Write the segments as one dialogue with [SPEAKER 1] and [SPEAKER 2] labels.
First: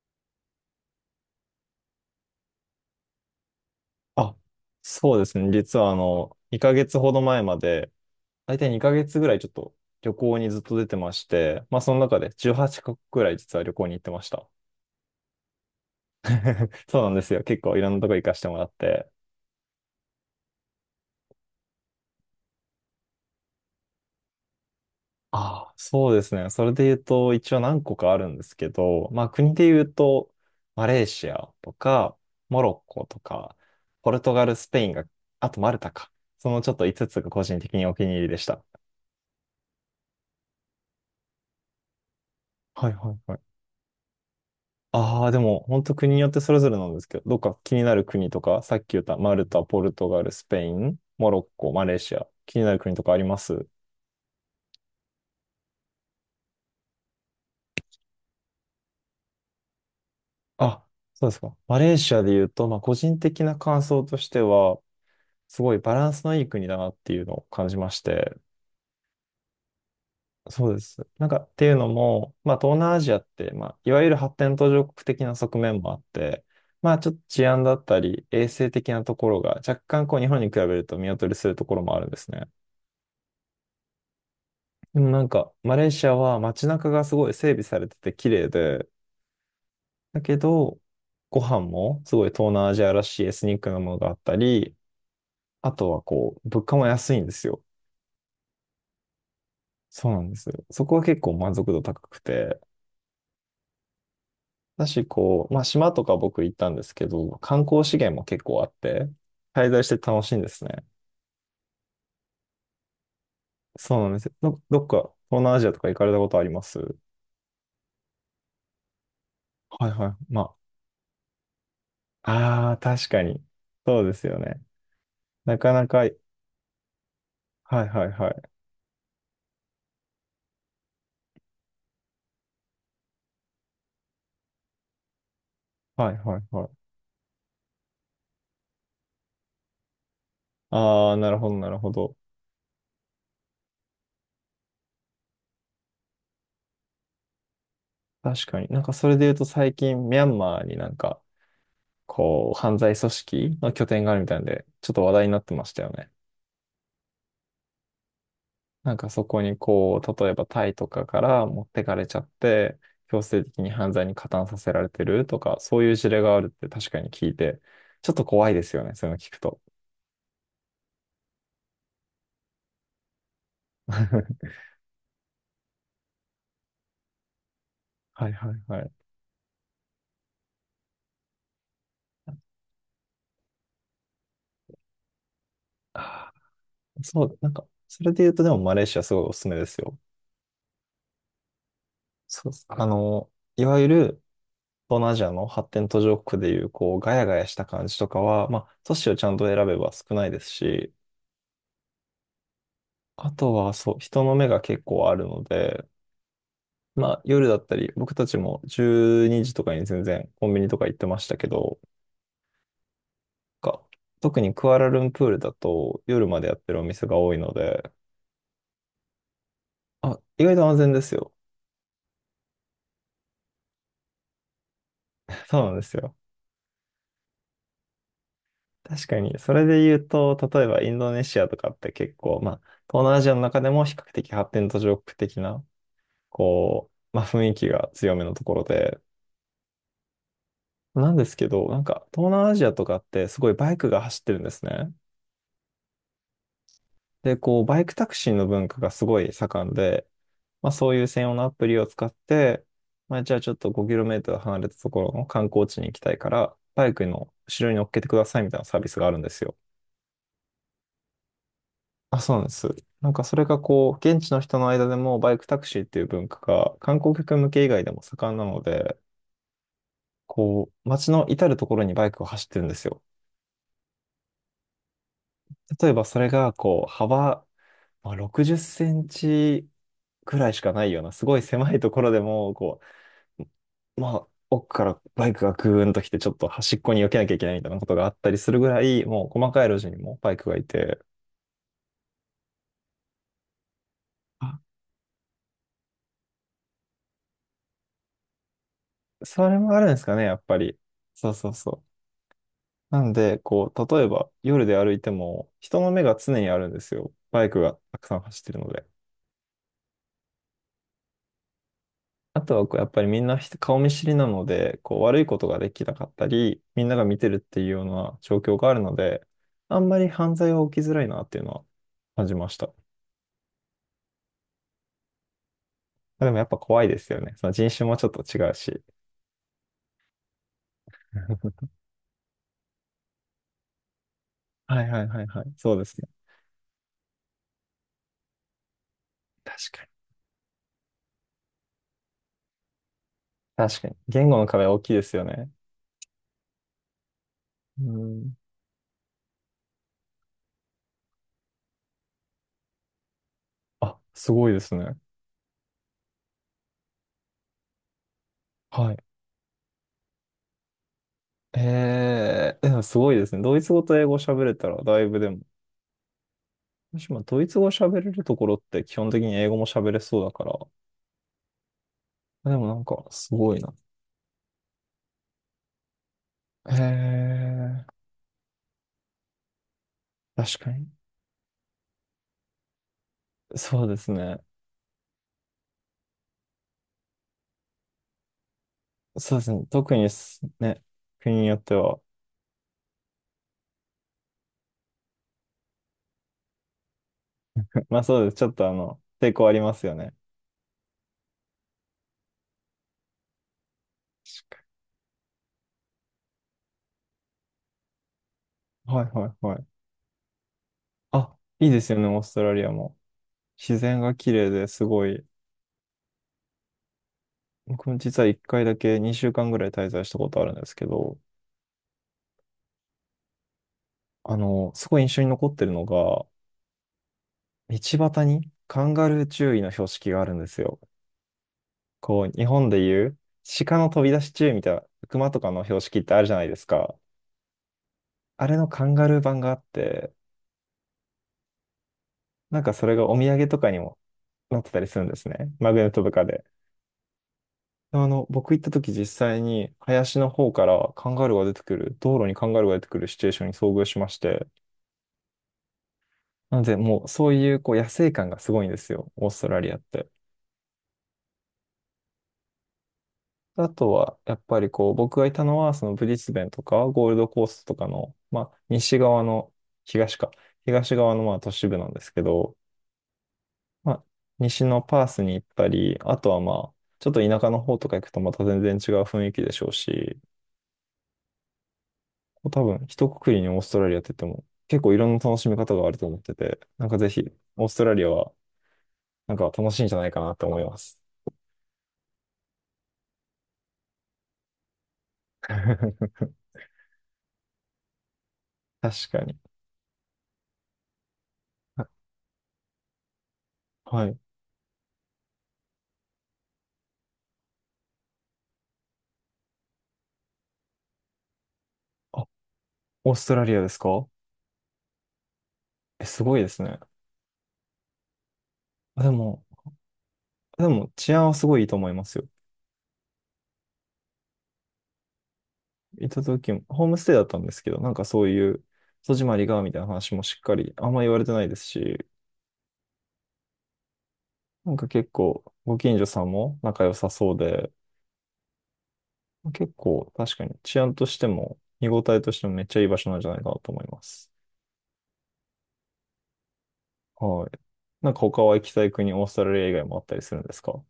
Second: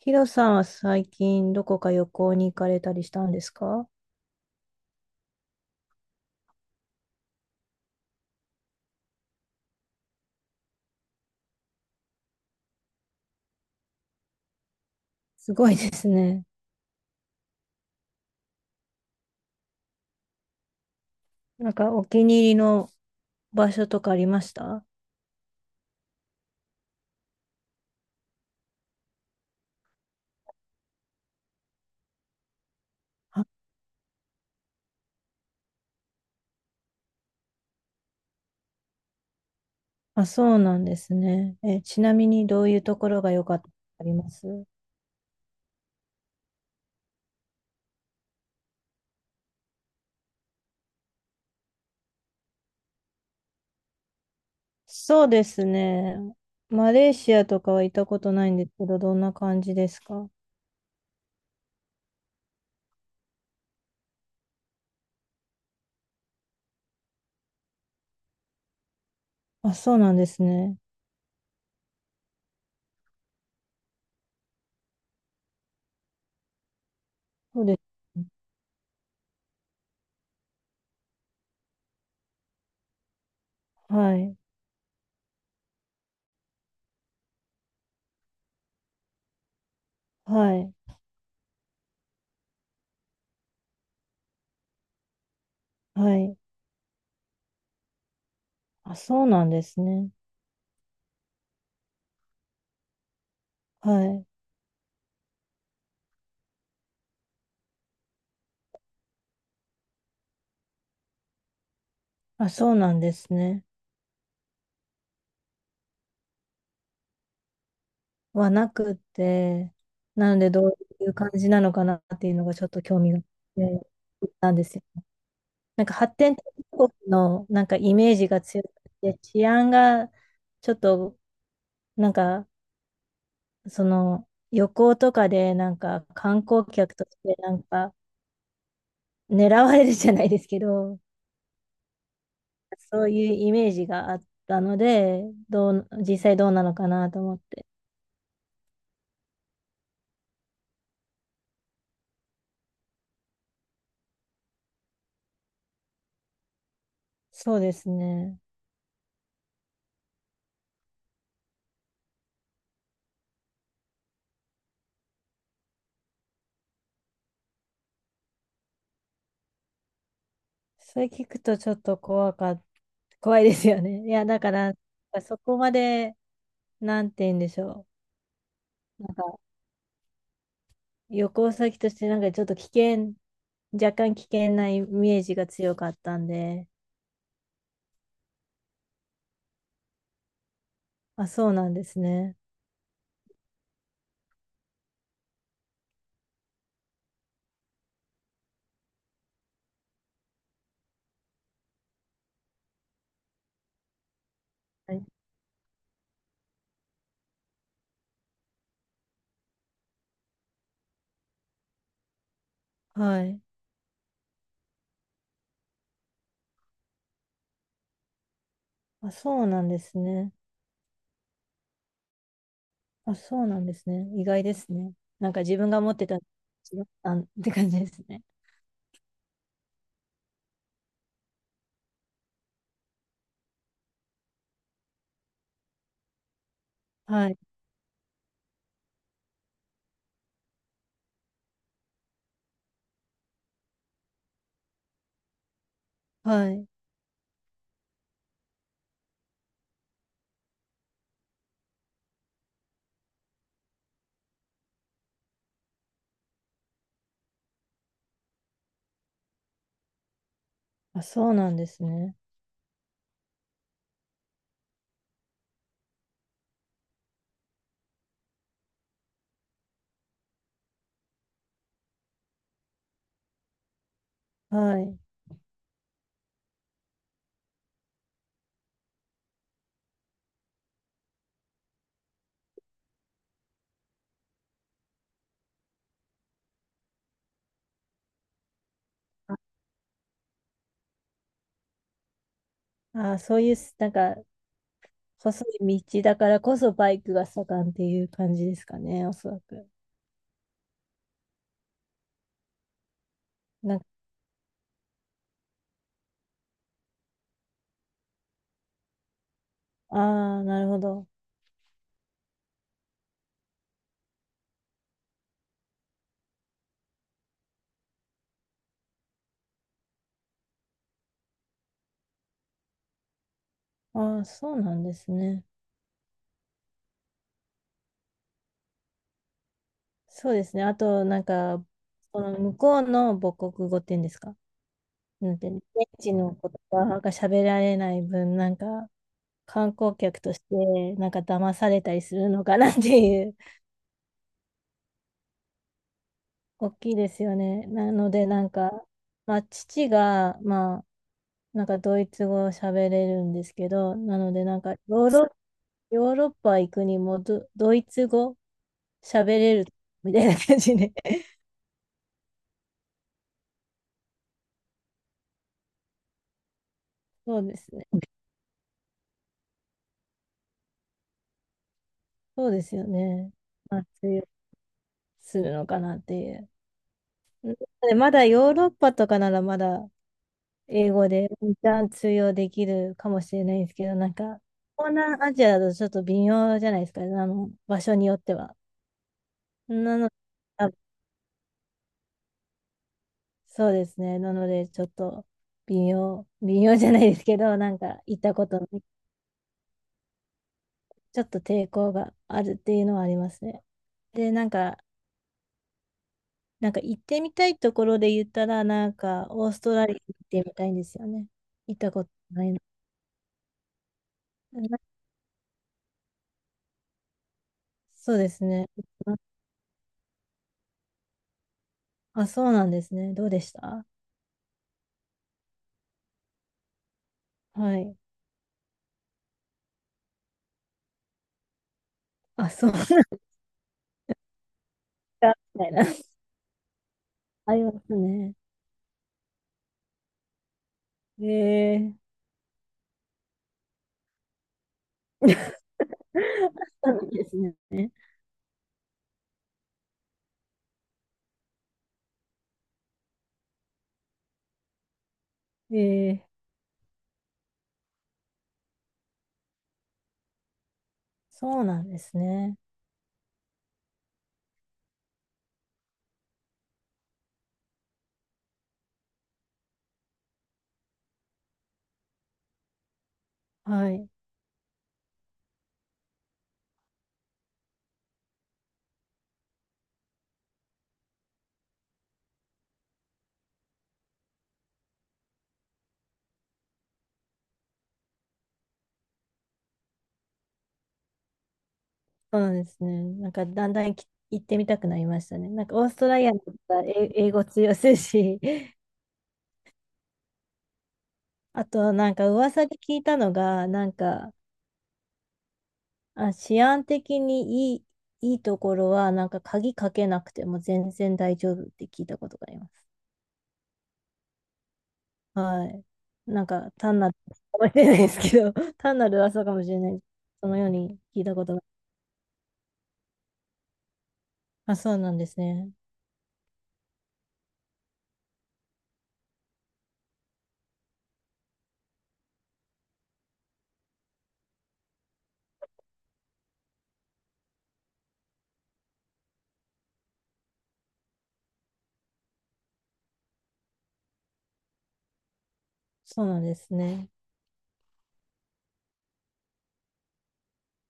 [SPEAKER 1] ヒロさんは最近どこか旅行に行かれたりしたんですか？
[SPEAKER 2] あ、そうですね。実は2ヶ月ほど前まで、大体2ヶ月ぐらいちょっと旅行にずっと出てまして、まあその中で18カ国ぐらい実は旅行に行ってました。
[SPEAKER 1] すごいですね。
[SPEAKER 2] そうなんですよ。結構いろんなとこ行かせてもらって。
[SPEAKER 1] お気に入りの場所とかありました？
[SPEAKER 2] ああ、そうですね。それで言うと、一応何個かあるんですけど、まあ国で言うと、マレーシアとか、モロッコと
[SPEAKER 1] あ、
[SPEAKER 2] か、ポルトガル、スペインが、あとマルタか。そのちょっと5つつが個人的にお気に入りでした。
[SPEAKER 1] あ、そうなんですね。え、ちなみにどういう
[SPEAKER 2] はい
[SPEAKER 1] とこ
[SPEAKER 2] はい
[SPEAKER 1] ろが
[SPEAKER 2] は
[SPEAKER 1] 良
[SPEAKER 2] い。
[SPEAKER 1] かったとかあります？
[SPEAKER 2] ああ、でも、本当国によってそれぞれなんですけど、どっか気になる国とか、さっき言ったマルタ、ポルトガル、スペイン、モロッコ、マレーシア、気になる国とかあります？
[SPEAKER 1] そうですね。マレーシアとかは行ったことないんですけど、どんな感じですか？
[SPEAKER 2] あ、そうですか。マレーシアで言うと、まあ、個人的な感想としては、すごいバランスのいい国だなっていうのを感じまして、
[SPEAKER 1] あ、そうなんです
[SPEAKER 2] そう
[SPEAKER 1] ね。
[SPEAKER 2] です。なんか、っていうのも、まあ、東南アジアって、まあ、いわゆる発展途上国的な側面もあって、まあ、ちょっと治安
[SPEAKER 1] そう
[SPEAKER 2] だ
[SPEAKER 1] で
[SPEAKER 2] った
[SPEAKER 1] す
[SPEAKER 2] り、
[SPEAKER 1] ね。
[SPEAKER 2] 衛生的なところが若干こう日本に比べると見劣りするところもあるんですね。
[SPEAKER 1] はい。
[SPEAKER 2] でもなんか、マレーシアは街中がすごい整備されてて綺麗で、だけ
[SPEAKER 1] はい。
[SPEAKER 2] ど、ご飯もすごい東南アジアらしいエスニックなものがあったり、あとは
[SPEAKER 1] はい。
[SPEAKER 2] こう、物価も安いんですよ。
[SPEAKER 1] あ、そうなんです
[SPEAKER 2] そ
[SPEAKER 1] ね。
[SPEAKER 2] うなんですよ。そこは結構満足度高くて。
[SPEAKER 1] はい。
[SPEAKER 2] だし、こう、まあ島とか僕行ったんですけど、観光資源も結構あって、滞在して楽しいんですね。
[SPEAKER 1] あ、そうなんですね。
[SPEAKER 2] そうなんですよ。どっか東南アジアとか行かれたことあります？
[SPEAKER 1] はなくって、
[SPEAKER 2] はいはい。
[SPEAKER 1] なので
[SPEAKER 2] ま
[SPEAKER 1] どういう感じなのかなっていうのがちょ
[SPEAKER 2] あ、
[SPEAKER 1] っ
[SPEAKER 2] ああ、
[SPEAKER 1] と興
[SPEAKER 2] 確
[SPEAKER 1] 味があ
[SPEAKER 2] か
[SPEAKER 1] っ
[SPEAKER 2] に。
[SPEAKER 1] て
[SPEAKER 2] そうです
[SPEAKER 1] 行っ
[SPEAKER 2] よ
[SPEAKER 1] たん
[SPEAKER 2] ね。
[SPEAKER 1] ですよ。
[SPEAKER 2] なかなか、は
[SPEAKER 1] 発
[SPEAKER 2] い
[SPEAKER 1] 展途上国の
[SPEAKER 2] はい
[SPEAKER 1] イ
[SPEAKER 2] は
[SPEAKER 1] メージが
[SPEAKER 2] い。
[SPEAKER 1] 強くて、治安がちょっとなんかその旅行とかで
[SPEAKER 2] はいはい
[SPEAKER 1] 観
[SPEAKER 2] は
[SPEAKER 1] 光
[SPEAKER 2] い。
[SPEAKER 1] 客として狙われるじゃないですけど、
[SPEAKER 2] ああ、なるほどなるほど。
[SPEAKER 1] そういうイメージがあったので、どう、実際どうなのかなと思って。
[SPEAKER 2] 確かに。なんかそれで言うと最近ミャンマーになんかこう犯罪組織の拠点があるみたいなんで、ちょっと話題になってましたよね。
[SPEAKER 1] そうですね。
[SPEAKER 2] なんかそこにこう、例えばタイとかから持ってかれちゃって、強制的に犯罪に加担させられてるとか、そういう事例があるって確かに聞いて、ちょっと怖いですよね、そういうの聞くと。
[SPEAKER 1] それ聞くとちょっと怖かっ怖いですよ ね。い
[SPEAKER 2] は
[SPEAKER 1] や、だから、そこまで、なんて言うんでしょ
[SPEAKER 2] いはいはい。
[SPEAKER 1] う。旅行先として、なんかちょっと危険、若干危険なイメージが強かったん
[SPEAKER 2] あ
[SPEAKER 1] で、
[SPEAKER 2] ーそう、なんか、それで言うとでもマレーシアすごいおすすめですよ。
[SPEAKER 1] あ、そうなんですね。
[SPEAKER 2] そうっす、いわゆる東南アジアの発展途上国でいう、こう、ガヤガヤした感じとかは、まあ、都市をちゃんと選べば少ないですし、あとは、そう、人の目が結
[SPEAKER 1] はい
[SPEAKER 2] 構あるので、まあ、夜だったり、僕たちも12時とかに全然コンビニとか行ってましたけど、
[SPEAKER 1] はい。
[SPEAKER 2] か特にクアラルンプールだと夜までやってるお店が多いので、
[SPEAKER 1] あ、そうなんです
[SPEAKER 2] あ、
[SPEAKER 1] ね。
[SPEAKER 2] 意外と安全ですよ。
[SPEAKER 1] あ、そうなんですね。意外ですね。なんか 自
[SPEAKER 2] そう
[SPEAKER 1] 分
[SPEAKER 2] なん
[SPEAKER 1] が
[SPEAKER 2] で
[SPEAKER 1] 持
[SPEAKER 2] す
[SPEAKER 1] って
[SPEAKER 2] よ。
[SPEAKER 1] た、違ったんって感じですね。
[SPEAKER 2] 確かに、それで言うと、例えばインドネシアとかって結構、まあ、東南アジアの中でも比較的発展途上国的なこう、まあ、
[SPEAKER 1] はい。
[SPEAKER 2] 雰囲気が強めのところで、なんですけど、なんか東南アジアとかってすごいバイクが走ってるんですね。
[SPEAKER 1] はい。
[SPEAKER 2] で、こう、バイクタクシーの文化がすごい盛んで、まあ、そういう専用のアプリを使って、まあ、じゃあちょっと5トル離れたところの観光地に行きたいから、バイクの後ろに乗っけてくださいみたいなサービスがあるんですよ。
[SPEAKER 1] あ、そうなんですね。
[SPEAKER 2] あ、そうなんです。なんかそれがこう、現地の人の間でもバイクタクシーっていう文化が観光客向け以外でも盛んなので、こう、街の至るところにバイクが走ってるんですよ。
[SPEAKER 1] はい。
[SPEAKER 2] 例えばそれがこう幅、まあ、60センチくらいしかないようなすごい狭いところでもこう、まあ、奥からバイクがグーンと来てちょっと端っこに避けなきゃいけないみたいなことがあったりするぐらいもう細かい路地にもバイクがいて、
[SPEAKER 1] あ、そういう、なんか、
[SPEAKER 2] あ、
[SPEAKER 1] 細い道だからこそバイクが盛んっていう感じですかね、おそら
[SPEAKER 2] それ
[SPEAKER 1] く。
[SPEAKER 2] もあるんですかね、やっぱり。そうそうそう。なんでこ
[SPEAKER 1] なんか、
[SPEAKER 2] う例えば夜で歩いても人の目が常にあるんですよ、バイクがたくさん走ってるので。
[SPEAKER 1] ああ、なるほど。
[SPEAKER 2] あとはこうやっぱりみんな人顔見知りなので、こう悪いことができなかったり、みんなが見てるっていうような状況があるので、あんまり犯罪は起きづらいなっていうのは感じました。
[SPEAKER 1] ああ、そうなんですね。
[SPEAKER 2] でもやっぱ怖いですよね。その人種もちょっと違うし。
[SPEAKER 1] そうですね。あと、なんか、この向こうの母国語っていうんですか。
[SPEAKER 2] はいはいはい
[SPEAKER 1] なん
[SPEAKER 2] は
[SPEAKER 1] ていう
[SPEAKER 2] い。
[SPEAKER 1] の、
[SPEAKER 2] そうです
[SPEAKER 1] 現
[SPEAKER 2] ね。
[SPEAKER 1] 地の言葉が喋られない分、なんか、
[SPEAKER 2] 確
[SPEAKER 1] 観
[SPEAKER 2] かに。
[SPEAKER 1] 光客として、なんか騙されたりするのかなっていう、
[SPEAKER 2] 確かに。言語の壁は大きいですよね。
[SPEAKER 1] 大きいですよね。
[SPEAKER 2] う
[SPEAKER 1] なので、
[SPEAKER 2] ん。
[SPEAKER 1] なんか、まあ、父が、まあ、なんかドイツ語を喋れるんですけど、
[SPEAKER 2] あ、
[SPEAKER 1] なの
[SPEAKER 2] す
[SPEAKER 1] で
[SPEAKER 2] ごい
[SPEAKER 1] な
[SPEAKER 2] で
[SPEAKER 1] ん
[SPEAKER 2] す
[SPEAKER 1] か
[SPEAKER 2] ね。
[SPEAKER 1] ヨーロッパ行くにもドイツ語
[SPEAKER 2] はい。
[SPEAKER 1] 喋れるみたいな感じで。
[SPEAKER 2] えー、でもすごいですね。ドイツ語と英語喋れたらだいぶでも。もしも
[SPEAKER 1] そ
[SPEAKER 2] ド
[SPEAKER 1] う
[SPEAKER 2] イ
[SPEAKER 1] で
[SPEAKER 2] ツ語
[SPEAKER 1] すね。
[SPEAKER 2] 喋れるところって基本的に英語も喋れそうだから、
[SPEAKER 1] そう
[SPEAKER 2] で
[SPEAKER 1] で
[SPEAKER 2] もな
[SPEAKER 1] す
[SPEAKER 2] ん
[SPEAKER 1] よ
[SPEAKER 2] か、
[SPEAKER 1] ね。
[SPEAKER 2] すごいな。
[SPEAKER 1] まあ、通用するのかなっていう。
[SPEAKER 2] へえ、
[SPEAKER 1] でまだヨーロッパとかならまだ
[SPEAKER 2] 確かに。
[SPEAKER 1] 英語で一旦通用できるかもしれないです
[SPEAKER 2] そ
[SPEAKER 1] け
[SPEAKER 2] う
[SPEAKER 1] ど、
[SPEAKER 2] で
[SPEAKER 1] な
[SPEAKER 2] す
[SPEAKER 1] んか、
[SPEAKER 2] ね。
[SPEAKER 1] 東南アジアだとちょっと微妙じゃないですか、あの、場所によっては。
[SPEAKER 2] そうですね。特
[SPEAKER 1] な
[SPEAKER 2] に
[SPEAKER 1] の、
[SPEAKER 2] す
[SPEAKER 1] あ、
[SPEAKER 2] ね、国によっては。
[SPEAKER 1] そうですね。なので、ちょっと微妙じゃないですけど、なん
[SPEAKER 2] ま
[SPEAKER 1] か
[SPEAKER 2] あ
[SPEAKER 1] 行
[SPEAKER 2] そ
[SPEAKER 1] っ
[SPEAKER 2] うで
[SPEAKER 1] た
[SPEAKER 2] す。ち
[SPEAKER 1] こ
[SPEAKER 2] ょっ
[SPEAKER 1] とな
[SPEAKER 2] とあ
[SPEAKER 1] い、
[SPEAKER 2] の、抵抗ありますよね。
[SPEAKER 1] ちょっと抵抗があるっていうのはありますね。で、
[SPEAKER 2] 確か
[SPEAKER 1] なんか行ってみたいところで言ったら、な
[SPEAKER 2] に
[SPEAKER 1] ん
[SPEAKER 2] はいは
[SPEAKER 1] か、
[SPEAKER 2] い
[SPEAKER 1] オー
[SPEAKER 2] は
[SPEAKER 1] ス
[SPEAKER 2] い。
[SPEAKER 1] トラリア行ってみたいんですよね。
[SPEAKER 2] あ、いい
[SPEAKER 1] 行っ
[SPEAKER 2] で
[SPEAKER 1] た
[SPEAKER 2] すよ
[SPEAKER 1] こ
[SPEAKER 2] ね、
[SPEAKER 1] と
[SPEAKER 2] オースト
[SPEAKER 1] ない
[SPEAKER 2] ラ
[SPEAKER 1] な。
[SPEAKER 2] リアも。自然が綺麗です
[SPEAKER 1] な、
[SPEAKER 2] ごい。僕も
[SPEAKER 1] そう
[SPEAKER 2] 実は
[SPEAKER 1] で
[SPEAKER 2] 一
[SPEAKER 1] す
[SPEAKER 2] 回
[SPEAKER 1] ね。
[SPEAKER 2] だけ2週間ぐらい滞在したことあるんですけど、
[SPEAKER 1] あ、そうなんですね。どうでした？
[SPEAKER 2] すごい印象に残ってるのが、
[SPEAKER 1] は
[SPEAKER 2] 道
[SPEAKER 1] い。
[SPEAKER 2] 端にカンガルー注意の標識があるんですよ。こう、日
[SPEAKER 1] あ、
[SPEAKER 2] 本
[SPEAKER 1] そう
[SPEAKER 2] で
[SPEAKER 1] なん
[SPEAKER 2] いう鹿の飛び出し注意みたいな、熊
[SPEAKER 1] だ、
[SPEAKER 2] とか
[SPEAKER 1] み
[SPEAKER 2] の
[SPEAKER 1] たい
[SPEAKER 2] 標
[SPEAKER 1] な。
[SPEAKER 2] 識ってあるじゃないですか。
[SPEAKER 1] ありますね。
[SPEAKER 2] あれのカンガルー版があって、
[SPEAKER 1] ええ。
[SPEAKER 2] なんかそれがお土産とかにもなってたりするんですね。マグネットとかで。
[SPEAKER 1] そうなんですね。
[SPEAKER 2] 僕行った時実際に林の方からカンガルーが出てくる、道路にカンガルーが出てくるシチュエーションに遭遇しまして、
[SPEAKER 1] ええ、
[SPEAKER 2] なのでもうそういうこう野生感がすごいんですよ、オーストラリアって。
[SPEAKER 1] そうなんですね。
[SPEAKER 2] あとは、やっぱりこう、僕がいたのは、そのブリスベンとか、ゴールドコーストとかの、まあ、西側の、東か、東側のまあ都市部なんですけど、
[SPEAKER 1] は
[SPEAKER 2] まあ、
[SPEAKER 1] い。
[SPEAKER 2] 西のパースに行ったり、あとはまあ、ちょっと田舎の方とか行くとまた全然違う雰囲気でしょうし、多分、一括りにオーストラリアって言っても、結構いろんな楽しみ方があると思ってて、なんかぜひ、オーストラリアは、なんか楽しいんじゃないかなって思います。
[SPEAKER 1] そうなんですね。なんか、だんだんき行ってみたくなりましたね。なんか、オースト ラリアの方が英語通用するし、
[SPEAKER 2] 確かに。
[SPEAKER 1] あと、
[SPEAKER 2] は
[SPEAKER 1] なんか噂で聞いたのが、なん
[SPEAKER 2] はい。
[SPEAKER 1] か、あ、治安的にいい、いいところは、なんか鍵かけなくても全然大丈夫って聞いた
[SPEAKER 2] あ、
[SPEAKER 1] ことがあります。
[SPEAKER 2] オーストラリアですか？
[SPEAKER 1] はい。
[SPEAKER 2] え、すごい
[SPEAKER 1] なん
[SPEAKER 2] です
[SPEAKER 1] か、
[SPEAKER 2] ね。
[SPEAKER 1] 単なる噂かもしれないですけど、単な
[SPEAKER 2] で
[SPEAKER 1] る
[SPEAKER 2] も、
[SPEAKER 1] 噂かもしれない。そのよ
[SPEAKER 2] で
[SPEAKER 1] う
[SPEAKER 2] も
[SPEAKER 1] に
[SPEAKER 2] 治
[SPEAKER 1] 聞い
[SPEAKER 2] 安は
[SPEAKER 1] たこ
[SPEAKER 2] す
[SPEAKER 1] と
[SPEAKER 2] ごい
[SPEAKER 1] が。
[SPEAKER 2] いいと思いますよ。
[SPEAKER 1] あ、そうなんですね。
[SPEAKER 2] 行った時も、ホームステイだったんですけど、なんかそういう、戸締まりが、みたいな話もしっかり、あんま言われてないですし、なんか結構、ご近所さんも仲良さそうで、結構、確かに治安としても、見応えとしてもめっちゃいい場所なんじゃないかなと思います。
[SPEAKER 1] そうなんですね。
[SPEAKER 2] はい。なんか他は行きたい国、オーストラリア以外もあったりするんですか？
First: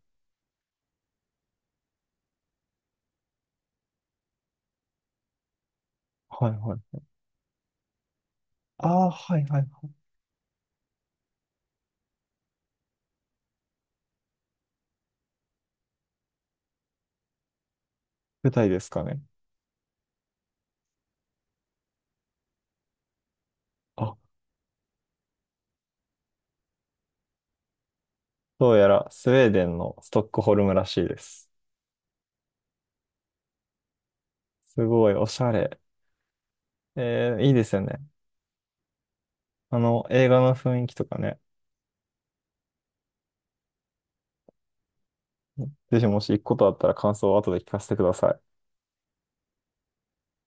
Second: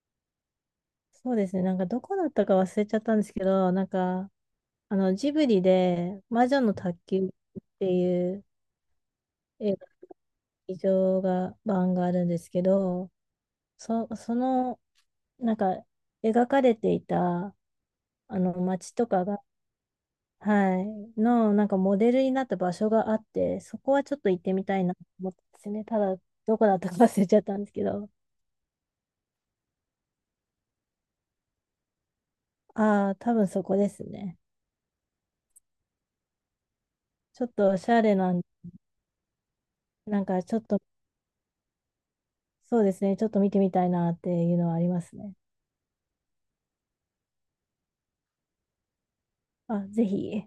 [SPEAKER 1] そうですね。なんか、どこだったか忘れちゃったんですけど、なんか、あの、ジブリで、魔
[SPEAKER 2] はい
[SPEAKER 1] 女の
[SPEAKER 2] は
[SPEAKER 1] 宅
[SPEAKER 2] い。
[SPEAKER 1] 急便っていう
[SPEAKER 2] ああ、はいはいは
[SPEAKER 1] 映画、
[SPEAKER 2] い。
[SPEAKER 1] 劇場が、版があるんですけど、その、なんか、描かれていた、あ
[SPEAKER 2] 舞
[SPEAKER 1] の、
[SPEAKER 2] 台です
[SPEAKER 1] 街
[SPEAKER 2] か
[SPEAKER 1] と
[SPEAKER 2] ね。
[SPEAKER 1] かが、はい、の、なんかモデルになった場所があって、そこは
[SPEAKER 2] あ、
[SPEAKER 1] ちょっと行ってみたいなと思ったんですね。ただ、どこだったか忘れちゃったんですけど、
[SPEAKER 2] どうやらスウェーデンのストックホルムらしいです。
[SPEAKER 1] ああ、多分そこですね。
[SPEAKER 2] すごいおしゃれ。えー、
[SPEAKER 1] ちょ
[SPEAKER 2] い
[SPEAKER 1] っ
[SPEAKER 2] いで
[SPEAKER 1] と
[SPEAKER 2] す
[SPEAKER 1] お
[SPEAKER 2] よ
[SPEAKER 1] し
[SPEAKER 2] ね。
[SPEAKER 1] ゃれなん、なん
[SPEAKER 2] 映画
[SPEAKER 1] かち
[SPEAKER 2] の
[SPEAKER 1] ょっと、
[SPEAKER 2] 雰囲気とかね。
[SPEAKER 1] そうですね、ちょっと見てみたいなっていうのはありますね。
[SPEAKER 2] ぜひもし行くことあったら感想を後で聞かせてください。
[SPEAKER 1] あ、ぜひ。